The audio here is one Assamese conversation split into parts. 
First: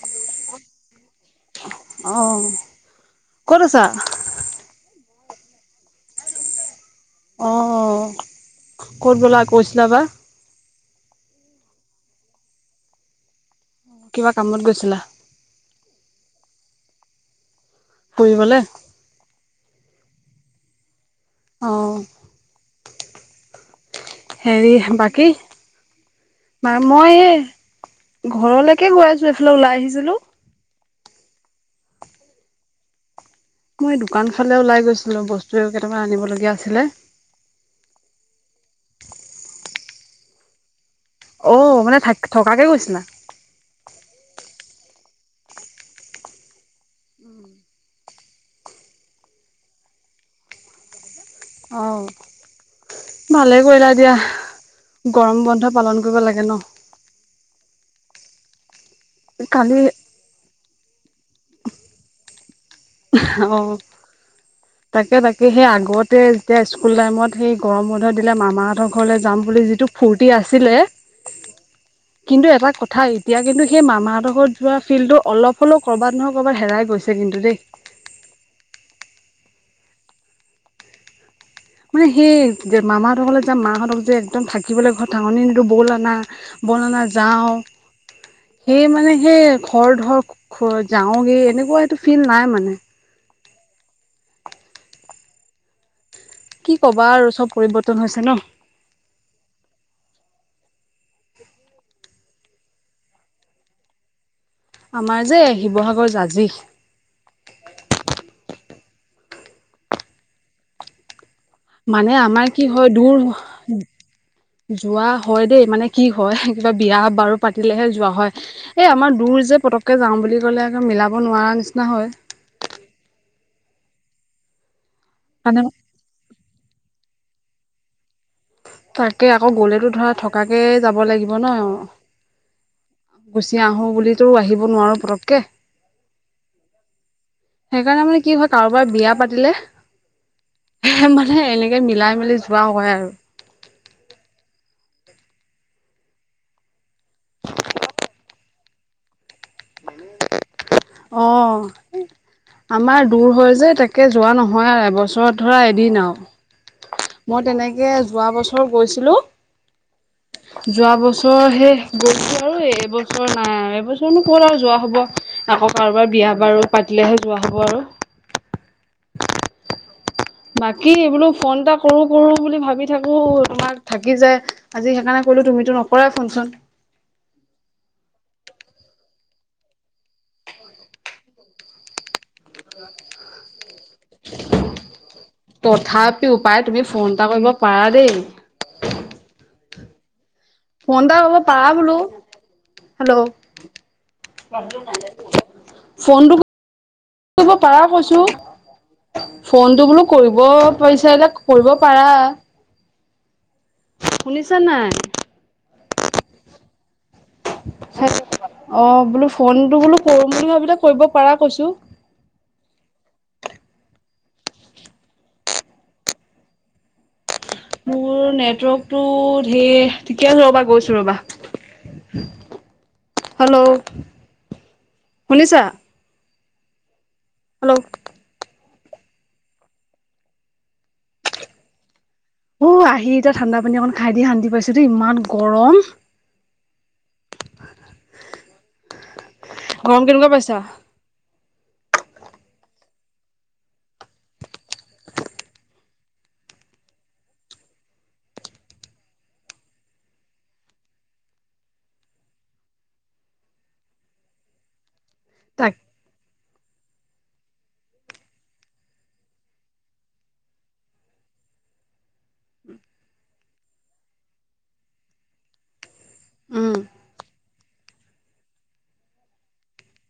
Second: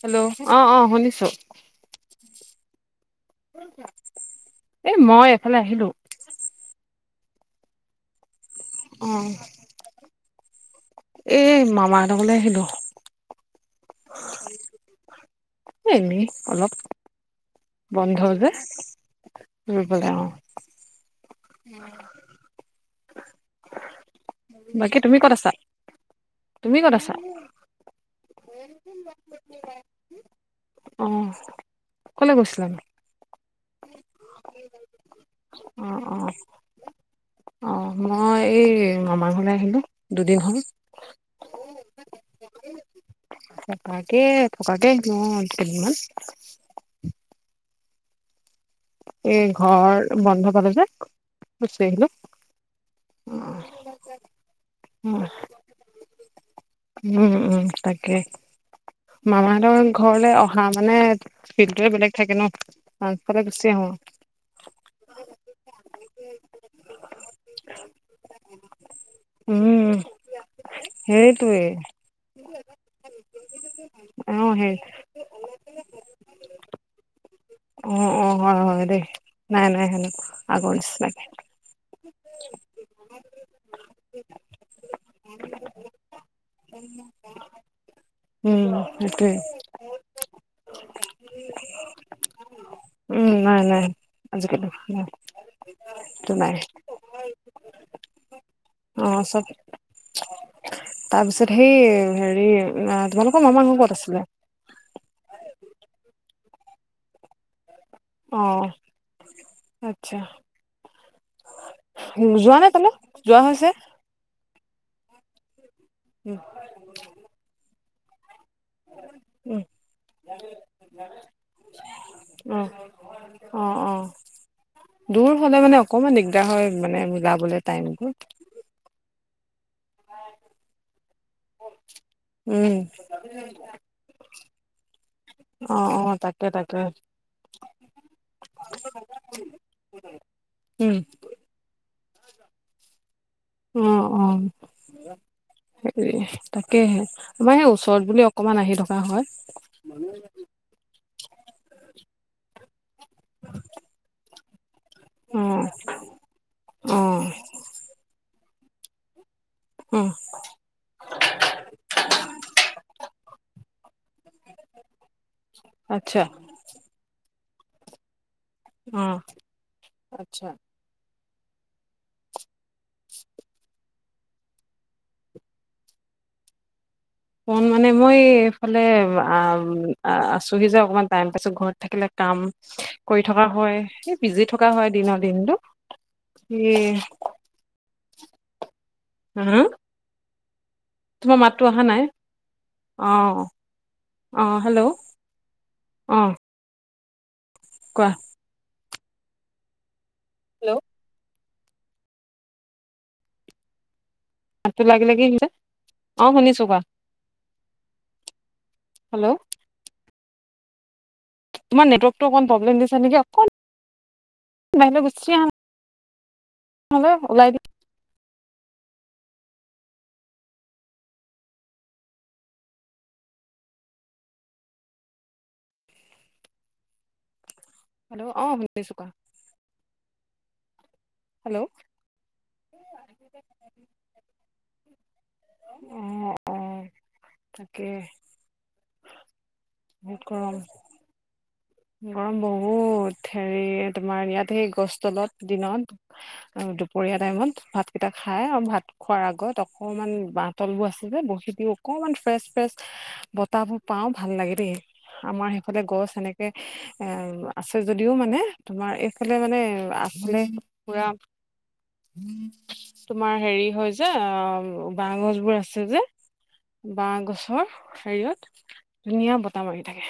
হেল্ল' অ অ শুনিছো। অঁ ক'ত আছা এ মই এফালে আহিলো। অ অ ক'ত গলা কৈছিলা বা। এই মামাহঁতৰ ঘৰলৈ আহিলো। কিবা কামত গৈছিলা এ এনেই অলপ বন্ধ যে ফুৰিবলে বাই অ উম অঁ হেৰি তুমি বাকী ক'ত আছা ম তুমি ক'ত আছা মই এই ঘৰলৈকে গৈ আছো এইফালে ওলাই আহিছিলো আহ কলৈ গৈছিলা নো মই দোকান ফালে ওলাই গৈছিলো বস্তু অ কেইটামান অ আনিবলগীয়া আছিলে অ মই এই মামা ঘলে আহিলো দুদিন হ'ল অ' মানে থাক থকাকে গৈছিলা থকাকে থকাকে অ কেইদিনমান এই ঘৰ বন্ধ পালে যে গুচি অঁ আহিলো অ ভালে কৰিলা দিয়া গৰম বন্ধই পালন কৰিব লাগে ন। কালি মামাহতৰ ঘৰলে অহা মানে ফলটোৱে বেলেগ থাকে ন। চাঞ্চ পালে গুচি অঁ আহো তাকে তাকে সেই আগতে যেতিয়া স্কুল টাইমত সেই গৰম বন্ধ দিলে মামাহঁতৰ ঘৰলৈ যাম বুলি যিটো উম ফুৰ্তি আছিলে সেইটোৱে কিন্তু এটা কথা এতিয়া কিন্তু সেই ম অ মামাহতৰ ঘত সেই যোৱা ফিল্ডতো অলপ হলেও কৰ'বাত নহয় কৰ'বাত হেৰাই গৈছে কিন্তু দেই অ অ হয় হয় দেই নাই নাই হ ন আগ নিছিনাকে মানে সেই যে মামাহঁত হলে যে মাহঁতক যে একদম থাকিবলৈ ঘৰত ঠাহনি নিদো বৌলা না বলানা যাওঁ সেই উম মানে সেইটোৱে সেই ঘৰ ধৰ যাওগে এনেকুৱা এইটো ফিল নাই মানে উম নাই নাই আজিকালি নাই সেইটো কি কবা আৰু চব পৰিৱৰ্তন হৈছে ন তাৰ পিছত সেই হেৰি তোমালোকৰ মামা ঘৰ ক'ত আছিলে আমাৰ যে শিৱসাগৰ জাজি অ আচ্ছা মানে আমাৰ যোৱা কি নে তালে হয় যোৱা হৈছে দূৰ যোৱা হয় দেই মানে কি উম হয় কিবা বিয়া বাৰু পাতিলেহে যোৱা হয় এই আমাৰ দূৰ উম যে পতককে যাওঁ বুলি কলে আকৌ মিলাব নোৱাৰা নিচিনা হয় অ অ অ দূৰ হলে মানে অকমান দিগদাৰ হয় মানে মিলাব বলে টাইমটো তাকে আকৌ গ'লেতো ধৰা থকাকে যাব লাগিব ন উম গুচি আহো বুলিতো আহিব নোৱাৰো পতককে অ অ তাকে তাকে সেইকাৰণে মানে কি হয় কাৰোবাৰ বিয়া উম পাতিলে মানে এনেকে মিলাই মেলি যোৱা হয় আৰু উম অ হেৰি তাকেহে আমাৰ সেই ওচৰত বুলি অকমান আহি থকা হয় অ আমাৰ দূৰ হয় যে তাকে যোৱা নহয় আৰু বছৰত অ ধৰা এদিন অ আৰু মই তেনেকে যোৱা বছৰ গৈছিলো। উম, যোৱা বছৰ সে গৈছো আৰু এইবছৰ নাই আৰু। বছৰ ক'ৰ আৰু যোৱা হ'ব আকৌ কাৰোবাৰ আচ্ছা বিয়া বাৰু পাতিলেহে যোৱা হ'ব আৰু। উম। আচ্ছা। বাকী। এই বোলো ফোন এটা কৰো কৰো বুলি ভাবি থাকো তোমাক থাকি যায় আজি সেইকাৰণে কলো তুমিতটো নকৰা। ৰা চোনচোন। ফোন মানে মই এইফালে আছোহি যে, অকমান টাইম পাইছো, ঘৰত থাকিলে। কাম কৰি থকা হয়। সেই বিজি থকা হয়, দিনৰ দিনতো, তথাপিও পাই এই। তুমি ফোন এটা কৰিব পাৰা দেই হো-হো ফোনটা কৰিব পাৰা বোলো? নাই হেল্ল' অ', অ', হেল্ল' অ', ফোনটো। কৰিব পাৰা কোৱা। কৈছো, ফোনটো বোলো কৰিব হেল্ল' পাৰিছা এ। কৰিব পাৰা শুনিছা ভাতটো নাই লাগিলে কিছে অ, শুনিছো কোৱা? অ, বোলো হেল্ল' ফোনটো বোলো কৰো বুলি ভাবিলে কৰিব পাৰা কৈছো তোমাৰ নেটৱৰ্কটো, অকন প্ৰব্লেম দিছে নেকি? বাই গুচি আহা ওলাই দি। মোৰ নেটৱৰ্কটো ঢেৰ, ঠিকে আছে ৰ'বা, গৈছো ৰ'বা। হেল্ল' শুনিছা? হেল্ল'-। হেল্ল' অ, শুনিছোঁ। হেল্ল'। অ, আহি এতিয়া ঠাণ্ডা পানী অকণ খাই দি শান্তি পাইছো দেই, ইমান গৰম। অ', অ', তাকে। গৰম কেনেকুৱা পাইছা? গৰম বহুত, হেৰি তোমাৰ ইয়াত সেই গছ তলত দিনত। দুপৰীয়া টাইমত ভাতকেইটা খাই আৰু ভাত খোৱাৰ আগত, অকণমান বাহ তলবোৰ আছে যে বৰশী দিওঁ। অকমান ফ্ৰেচ-ফ্ৰেচ বতাহবোৰ পাওঁ, ভাল লাগে দেই, আমাৰ তাক সেইফালে গছ এনেকে। আছে যদিও মানে, তোমাৰ এইফালে মানে আগফালে পুৰা। তোমাৰ হেৰি হয় যে, আহ, বাহ গছবোৰ আছে যে। উম বাহ গছৰ হেৰিয়ত, ধুনীয়া বতাহ মাৰি থাকে।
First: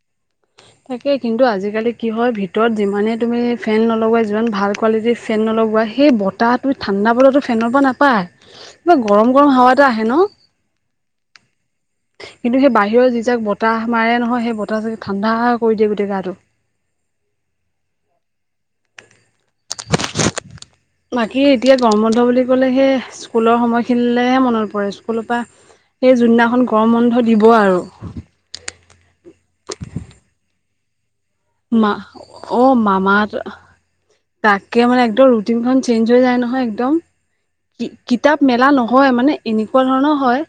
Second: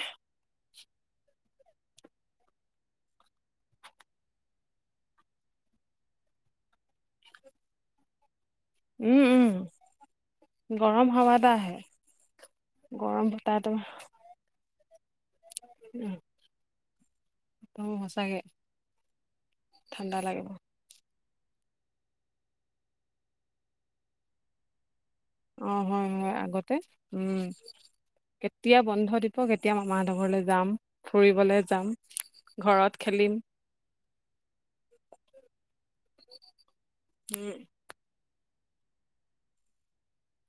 তাকে কিন্তু আজিকালি কি হয় ভিতৰত যিমানে তুমি ফেন নলগোৱা, যিমান ভাল কোৱালিটিৰ ফেন নলব। সেই বতাহটো, ঠাণ্ডা বতাহটো ফেনৰ পৰা নাপায়। কিবা উম উম গৰম-গৰম হাৱাটো আহে ন? গৰম হাৱা এটা আহে কিন্তু সেই বাহিৰৰ যি জাক বতাহ মাৰে নহয়, সেই বতাহজাকে ঠাণ্ডা কৰি দিয়ে গোটেই গাটো। অ সঁচাকে, ঠাণ্ডা লাগিব। বাকী এতিয়া গৰম বন্ধ বুলি ক'লে, সেই স্কুলৰ সময়খিনিলেহে মনত পৰে। কোনোবা, অ হয় সেই হয় যোনদিনাখন আগতে গৰম বন্ধ দিব আৰু। হয় দিপক, এতিয়া মামাহঁতৰ ঘৰলৈ যাম। ফুৰিবলৈ যাম মা অ, ঘৰত খেলিম মামাহঁতৰ। তাকে মানে, একদম ৰুটিনখন চেঞ্জ হৈ যায় নহয় একদম। উম কিতাপ মেলা নহয়, মানে এনেকুৱা ধৰণৰ হয়,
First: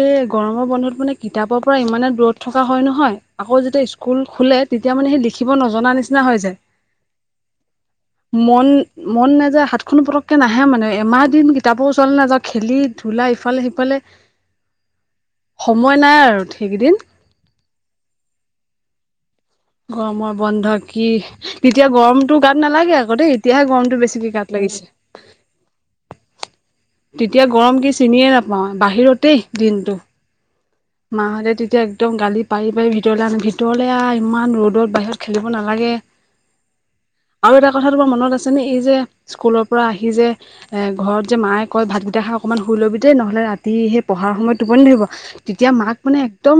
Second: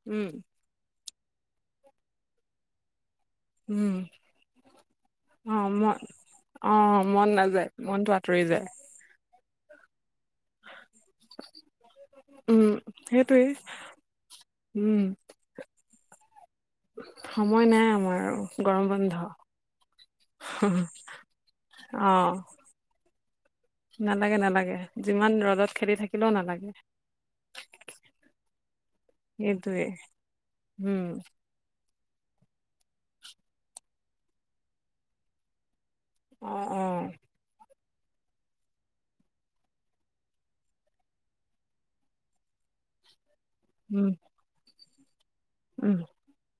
এই উম গৰমৰ বন্ধত মানে। কিতাপৰ পৰা ইমানে দূৰত থকা হয়-নহয়, আকৌ যেতিয়া উম স্কুল খোলে, তেতিয়া মানে সেই। লিখিব অ, নজনা মন, নিচিনা হৈ যায় অ, মন নাযায়, মনটো আঁতৰি মন যায়। মন নাযায়, হাতখনো পতক। তাকে নাহে মানে, এমাহ দিন কিতাপৰ ওচৰলৈ নাযাওঁ উম খেলি-ধূলা, সেইটোৱে ইফালে-সিফালে। উম। সেইকেইদিন সময় নাই আমাৰ আৰু, গৰম বন্ধ। গৰমৰ বন্ধ কি? তেতিয়া গৰমতো গাত নালাগে আকৌ দেই। এতিয়াহে গৰমটো বেছিকে গাত নালাগে-নালাগে, লাগিছে যিমান ৰ'দত খেলি থাকিলেও নালাগে। তেতিয়া গৰম কি চিনিয়ে নাপাওঁ, বাহিৰতেই সেইটোৱে দিনতো উম মা হঁতে তেতিয়া একদম গালি পাৰি-পাৰি, ভিতৰলৈ আনে, ভিতৰলৈ আৰু ইমান ৰ'দত বাহিৰত খেলিব নালাগে। অহ-অহ কথাটো বৰ মনত আছেনে? এই যে স্কুলৰ পৰা আহি যে, এ ঘৰত যে মায়ে কয় ভাতকেইটা খাই অকণমান সু তুলবিতে নহলে ৰাতি সেই উম পঢ়া সময় টোপনি ধৰিব। তেতিয়া মাক উম মানে একদম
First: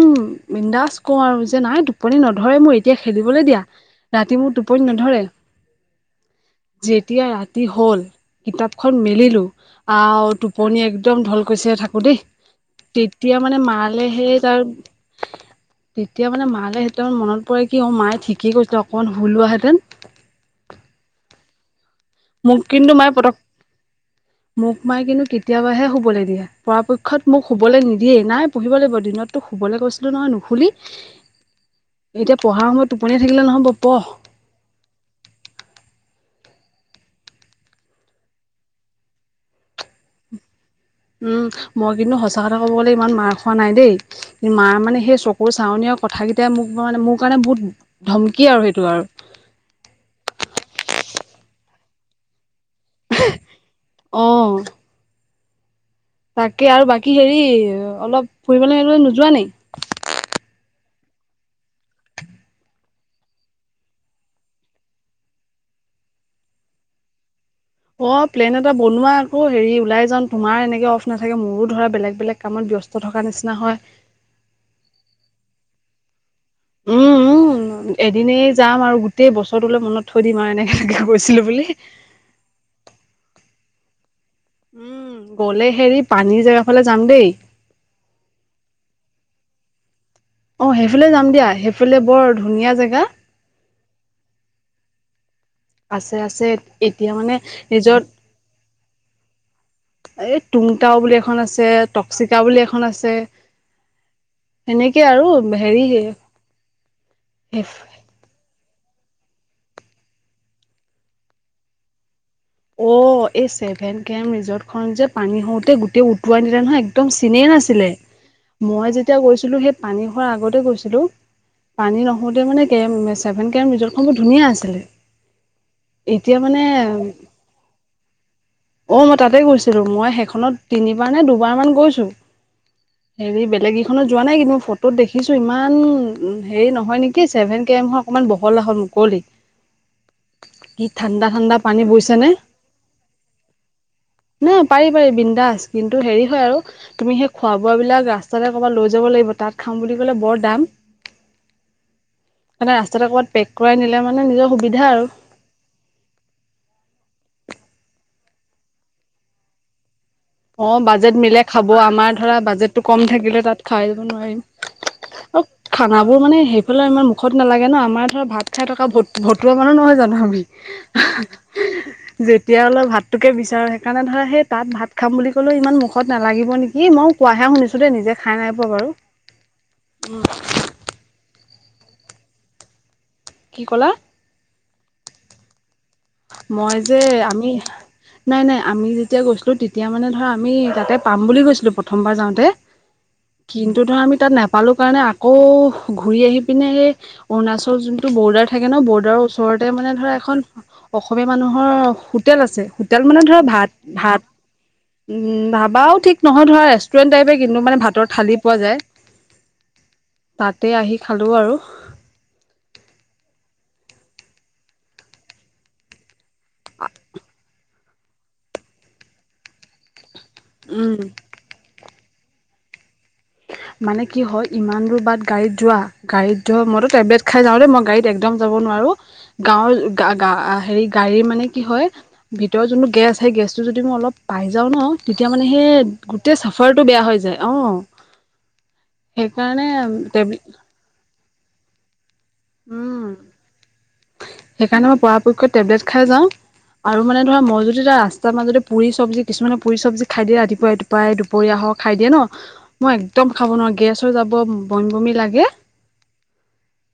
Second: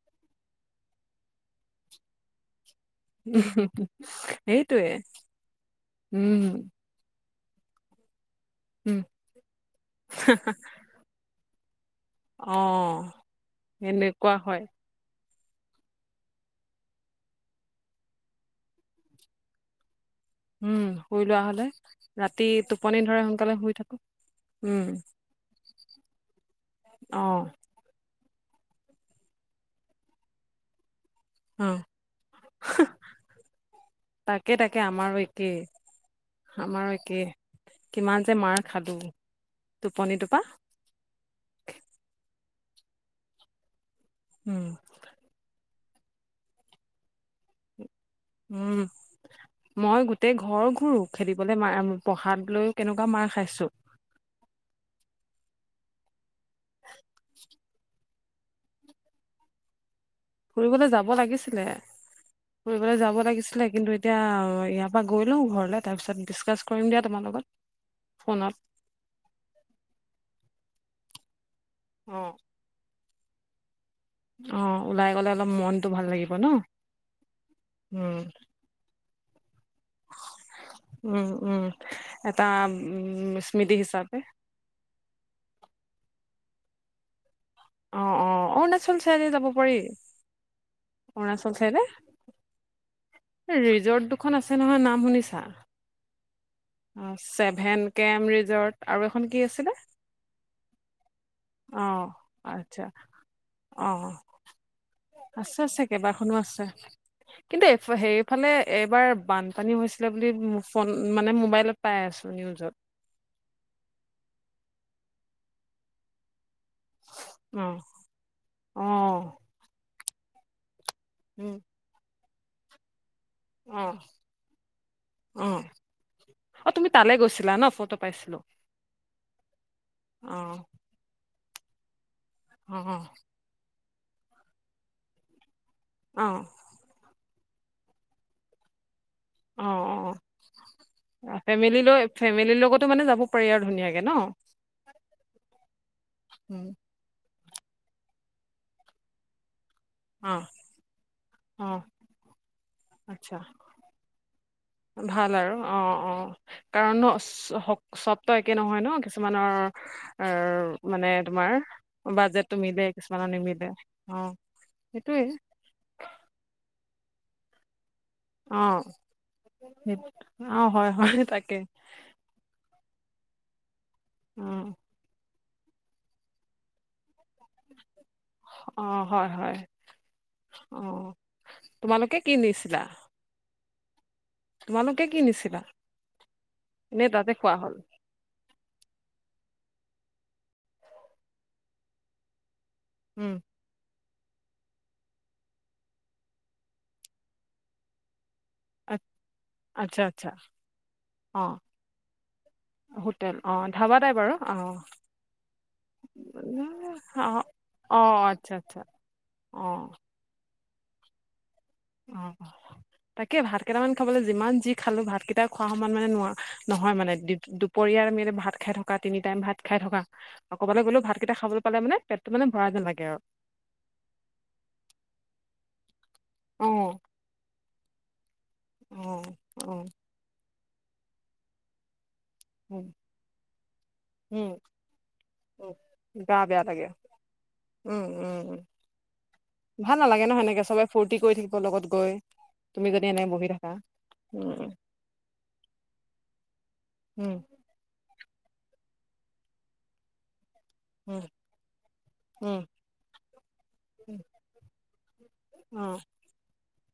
বিন্দাজ কওঁ আৰু যে নাই টোপনি নধৰে মোৰ। তেতিয়া খেলিবলৈ দিয়া ৰাতি মোৰ টোপনি সেইটোৱে নধৰে উম যেতিয়া ৰা হ'ল কিতাপখন উম মেলিলো টোপনি একদম ঢলকৈছে থাক হ দেই অ তেতিয়া মানে এনেকুৱা সেই হয় তাৰ। তেতিয়া মানে ‍মা লৈ মনত প কি অ মায়ে ঠিকেই কৰিছে অকণমান শুলো হেঁতেন উম শুই লোৱা হলে ৰাতি মোক কিন্তু টোপনি মায়ে ধৰে পতক সোনকালে শুই থাকো মোক উম, মাইে কিন্তু কেতিয়াবাহে শুবলৈ দিয়ে পৰাপক্ষত মোক অ', শুবলৈ নিদিয়ে। দিয়ে নাই পঢ়িব লাগিব দিনতো শুবলৈ গৈছিলো নহয় নুশুলি। উম। এতিয়া পঢ়াৰ সময়ত টোপনিয়াই থাকিলে নহব পঢ়। তাকে আমাৰ একে কিমান যে মাৰ খালো টোপনি টোপানিটো পৰা। উম মই কিন্তু সঁচা কথা ক'ব গ'লে ইমান মাৰ খোৱা নাই দেই। কি উম, মাৰ মানে সেই চকুৰ চাৱনি কথাকেইটাই মোক মানে মোৰ কাৰণে বহুত ধমকি আৰু উম সেইটো আৰু মই গোটেই ঘৰ ঘূৰো খেদিবলৈ ম পঢ়াত লৈ কেনেকুৱা মাৰ খাইছো। অ তাকে আৰু বাকী হেৰি অলপ ফুৰিবলৈ আহিবলৈ নোযোৱা নাই। ফুৰিবলৈ যাব লাগিছিলে। ফুৰিবলৈ যাব লাগিছিলে কিন্তু এতিয়া ইয়াৰ পৰা গৈ লওঁ ঘৰলৈ তাৰপিছত ডিচকাছ কৰিম দিয়া তোমাৰ লগত অ ফোনত প্লেন এটা বনোৱা আকৌ হেৰি ওলাই যাম তোমাৰ এনেকে অফ নাথাকে মোৰো। ধৰা বেলেগ অ', বেলেগ কামত ব্যস্ত থকাৰ নিচিনা হয়। অ ওলাই গ'লে অলপ মনতটো ভাল লাগিব। ন উম উম উম, এদিনে যাম আৰু গোটেই বছৰ। উম উম বুলি এটা উ স্মৃতি হিচাপে। উম গ'লে হেৰি পানীৰ জেগা ফালে যাম দেই। অ অ অৰুণাচল চাইডে যাব পাৰি। অ সেইফালে যাম দিয়া অৰুণাচল চাইডে সেইফালে বৰ ধুনীয়া জেগা। ৰিজৰ্ট দুখন আছে নহয় নাম শুনিছা। আছে আছে এতিয়া অ মানে ছেভেন ৰিজৰ্ট কেম ৰিজৰ্ট আৰু এখন কি আছিলে? এই তুংতাও বুলি এখন আছে অ টক্সিকা বুলি এখন আচ্ছা আছে। অ সেনেকে আৰু হেৰি সেই কিন্তুফ সেইফালে এইবাৰ বানপানী হৈছিলে বুলি ফোন মানে মোবাইলত পাই আছো। নিউজত অ এই ছেভেন কেম ৰিজৰ্ট খন যে পানী হওঁতে গোটেই উটোৱা নি নহয় একদম চিনে অ নাছিলে অ মই যেতিয়া গৈছিলো সেই পানী হোৱাৰ আগতে গৈছিলো। উম পানী নহোতে মানে চেভেন কেম অ ধুনিয়া আছিলে অ এতিয়া অ মানে। তুমি তালে গৈছিলা ন ফটো পাইছিলো অ মই তাতে গৈছিলো মই অ সেইখনত তিনিবাৰ নে দুবাৰ মান গৈছো। অ হেৰি বেলেগ কেইখনত যোৱা নাই কিন্তু মই ফটোত দেখিছো ইমান অ হেৰি নহয় নেকি ছেভেন কে এমহৰ অকণমান বহল আহল মুকলি। অ কি ঠাণ্ডা অ ঠাণ্ডা ফেমিলি পানী লৈ বৈছে নে। ফেমিলিৰ লগতো মানে যাব পাৰি আৰু ধুনীয়াকে ন না পাৰি পাৰি বিন্দাছ কিন্তু হেৰি হয় আৰু উম তুমি সেই খোৱা বোৱাবিলাক ৰাস্তাৰে ক'ৰবাত লৈ যাব লাগিব তাত খাম বুলি ক'লে অ বৰ দাম অ মানে ৰাস্তাতে ক'ৰবাত আচ্ছা পেক কৰাই নিলে মানে নিজৰ সুবিধ- ভাল আৰু অ অ কাৰণ ন শ হক চব ত একে নহয় ন কিছুমানৰ অ আৰ, মানে বাজেট মিলে তোমাৰ খাব আমাৰ ধৰা বাজেটটো মিলে কম কিছুমানৰ থাকিলে তাত নিমিলে খাই দিব অ নোৱাৰিম। সেইটোৱে অ খানাবোৰ মানে সেইফালে আমাৰ মুখত নালাগে ন আমাৰ ভাত অ খাই থকা ভ ভতুৱা মানুহ নহয় সেই- জানো আমি। অ হয় হয় তাকে যেতিয়া হলো ভাত টোকে বিচাৰো সেইকাৰণে ধৰা অ সেই তাত ভাত। কাম বুলি কলেও ইমান মুখত নালাগিব নেকি ময়ো কোৱাহে শুনিছোঁ দেই নিজে খাই নাই পোৱা অ বাৰু হয় হয় অ। তোমালোকে কি নিছিলা? কি কলা? তোমালোকে কি নিছিলা? মই যে নে তাতে আমি খোৱা হ'ল নাই নাই আমি যেতিয়া গৈছিলোঁ তিত- তেতিয়া মানে ধৰা আমি তাতে পাম বুলি গৈছিলোঁ প্ৰথমবাৰ যাওঁতে উম কিন্তু ধৰা আমি তাত নাপালোঁ কাৰণে আকৌ ঘূৰি আহি পিনে সেই অৰুণাচল যোনটো বৰ্ডাৰ। থাকে ন আ- বৰ্ডাৰৰ ওচৰতে মানে আচ্ছা ধৰা আচ্ছা এখন। অসমীয়া অ মানুহৰ হোটেল আছে হোটেল মানে ধৰা অ ভাত ধাবা টাইপ ভাত। আৰু অ উম ভাবাও ঠিক নহয় ধৰা ৰেষ্টুৰেণ্ট টাইপে কিন্তু মানে ভাতৰ ঠালি পোৱা যায়। অহ। তাতে আহি খালোঁ আৰু। অ অ তাকে ভাত কেইটামান খাবলৈ যিমান যি খালো ভাত কেইটা খোৱা সমান মানে নোৱাৰোঁ নহয় মানে দুপৰীয়াৰ আমি ভাত খাই থকা তিনি টাইম ভাত খাই থকা। আৰু ক'বালৈ উম গ'লেও ভাত কেইটা খাবলৈ পালে মানে পেটটো মানে ভৰা যেন লাগে আৰু। মানে কি হয় ইমান দূৰ বাট গাড়ীত যোৱা। গাড়ীত অ ধৰক মইতো টেবলেট খাই যাওঁ‌ দে, মই গাড়ীত একদম যাব নোৱাৰোঁ অ অ গাঁৱৰ গা গা - হেৰি গাড়ীৰ মানে কি হয়? ভিতৰৰ উম যোনটো গেছ সেই গেছটো যদি মই অলপ পাই উম যাওঁ ন, তেতিয়া মানে সেই উম গা গোটেই লাগে চাফাৰটো বেয়া হৈ যায়। অ। উম উম ভাল নালাগে ন টেবলে সেনেকে চবে ফুৰ্ত- ফুৰ্তি কৰি থাকিব লগত গৈ তুমি যদি এনেকে বহি থাকা। উম সেইকাৰণে মই পৰাপক্ষত টেবলেট খাই যাওঁ। আৰু মানে উম ধৰা মই‌ যদি যাওঁ ৰাস্ত- ৰাস্তাৰ মাজতে পুৰি চব্জি কিছুমান পুৰি চব্জি খাই দিয়ে ৰাতিপু- টোপাই টোপাই উম দুপৰীয়া হওঁক খাই দিয়ে ন, উম মই একদম খাব নোৱাৰো গেছ হ'য় উম যাব বমি বমি লাগে। [inaudible]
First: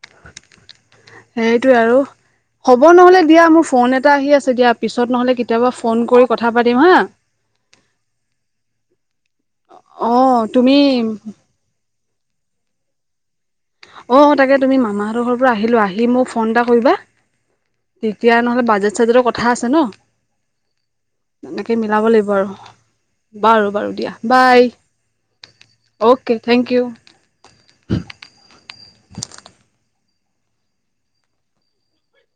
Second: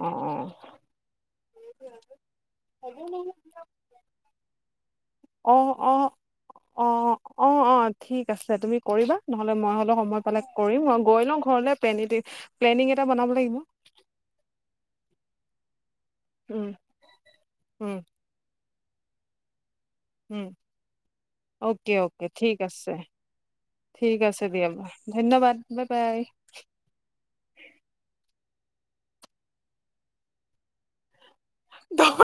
অ অ। সেইটোৱে আৰু। হ'ব নহলে দিয়া মোৰ ফোন এটা আহি আছে, দিয়া পিছত নহলে অ কেতিয়াবা ফোন কৰি কথা পাতিম হা। অঁ অ অ ঠিক আছে তুমি কৰিবা নহলে মই হ'লেও সময় পালে অ' তুমি কৰিম গৈ লওঁ ঘৰলে পেনীটী। প্লেনিং এটা বনাব লাগিব। অ তাকে তুমি মামাহঁতৰ ঘৰ পৰা আহি লোৱা আহি- আহি মোক ফোন এটা উম কৰিবা, উম তেতিয়া নহ'লে বাজেট চাজেটৰ কথা আছে ন। উম এনেকৈ অকে মিলাব অকে লাগিব আৰু ঠিক আছে। বাৰু বাৰু দিয়া ঠিক আছে বাই দিয়া ধন্যবাদ bye bye okay thank you. হু। দহৰ।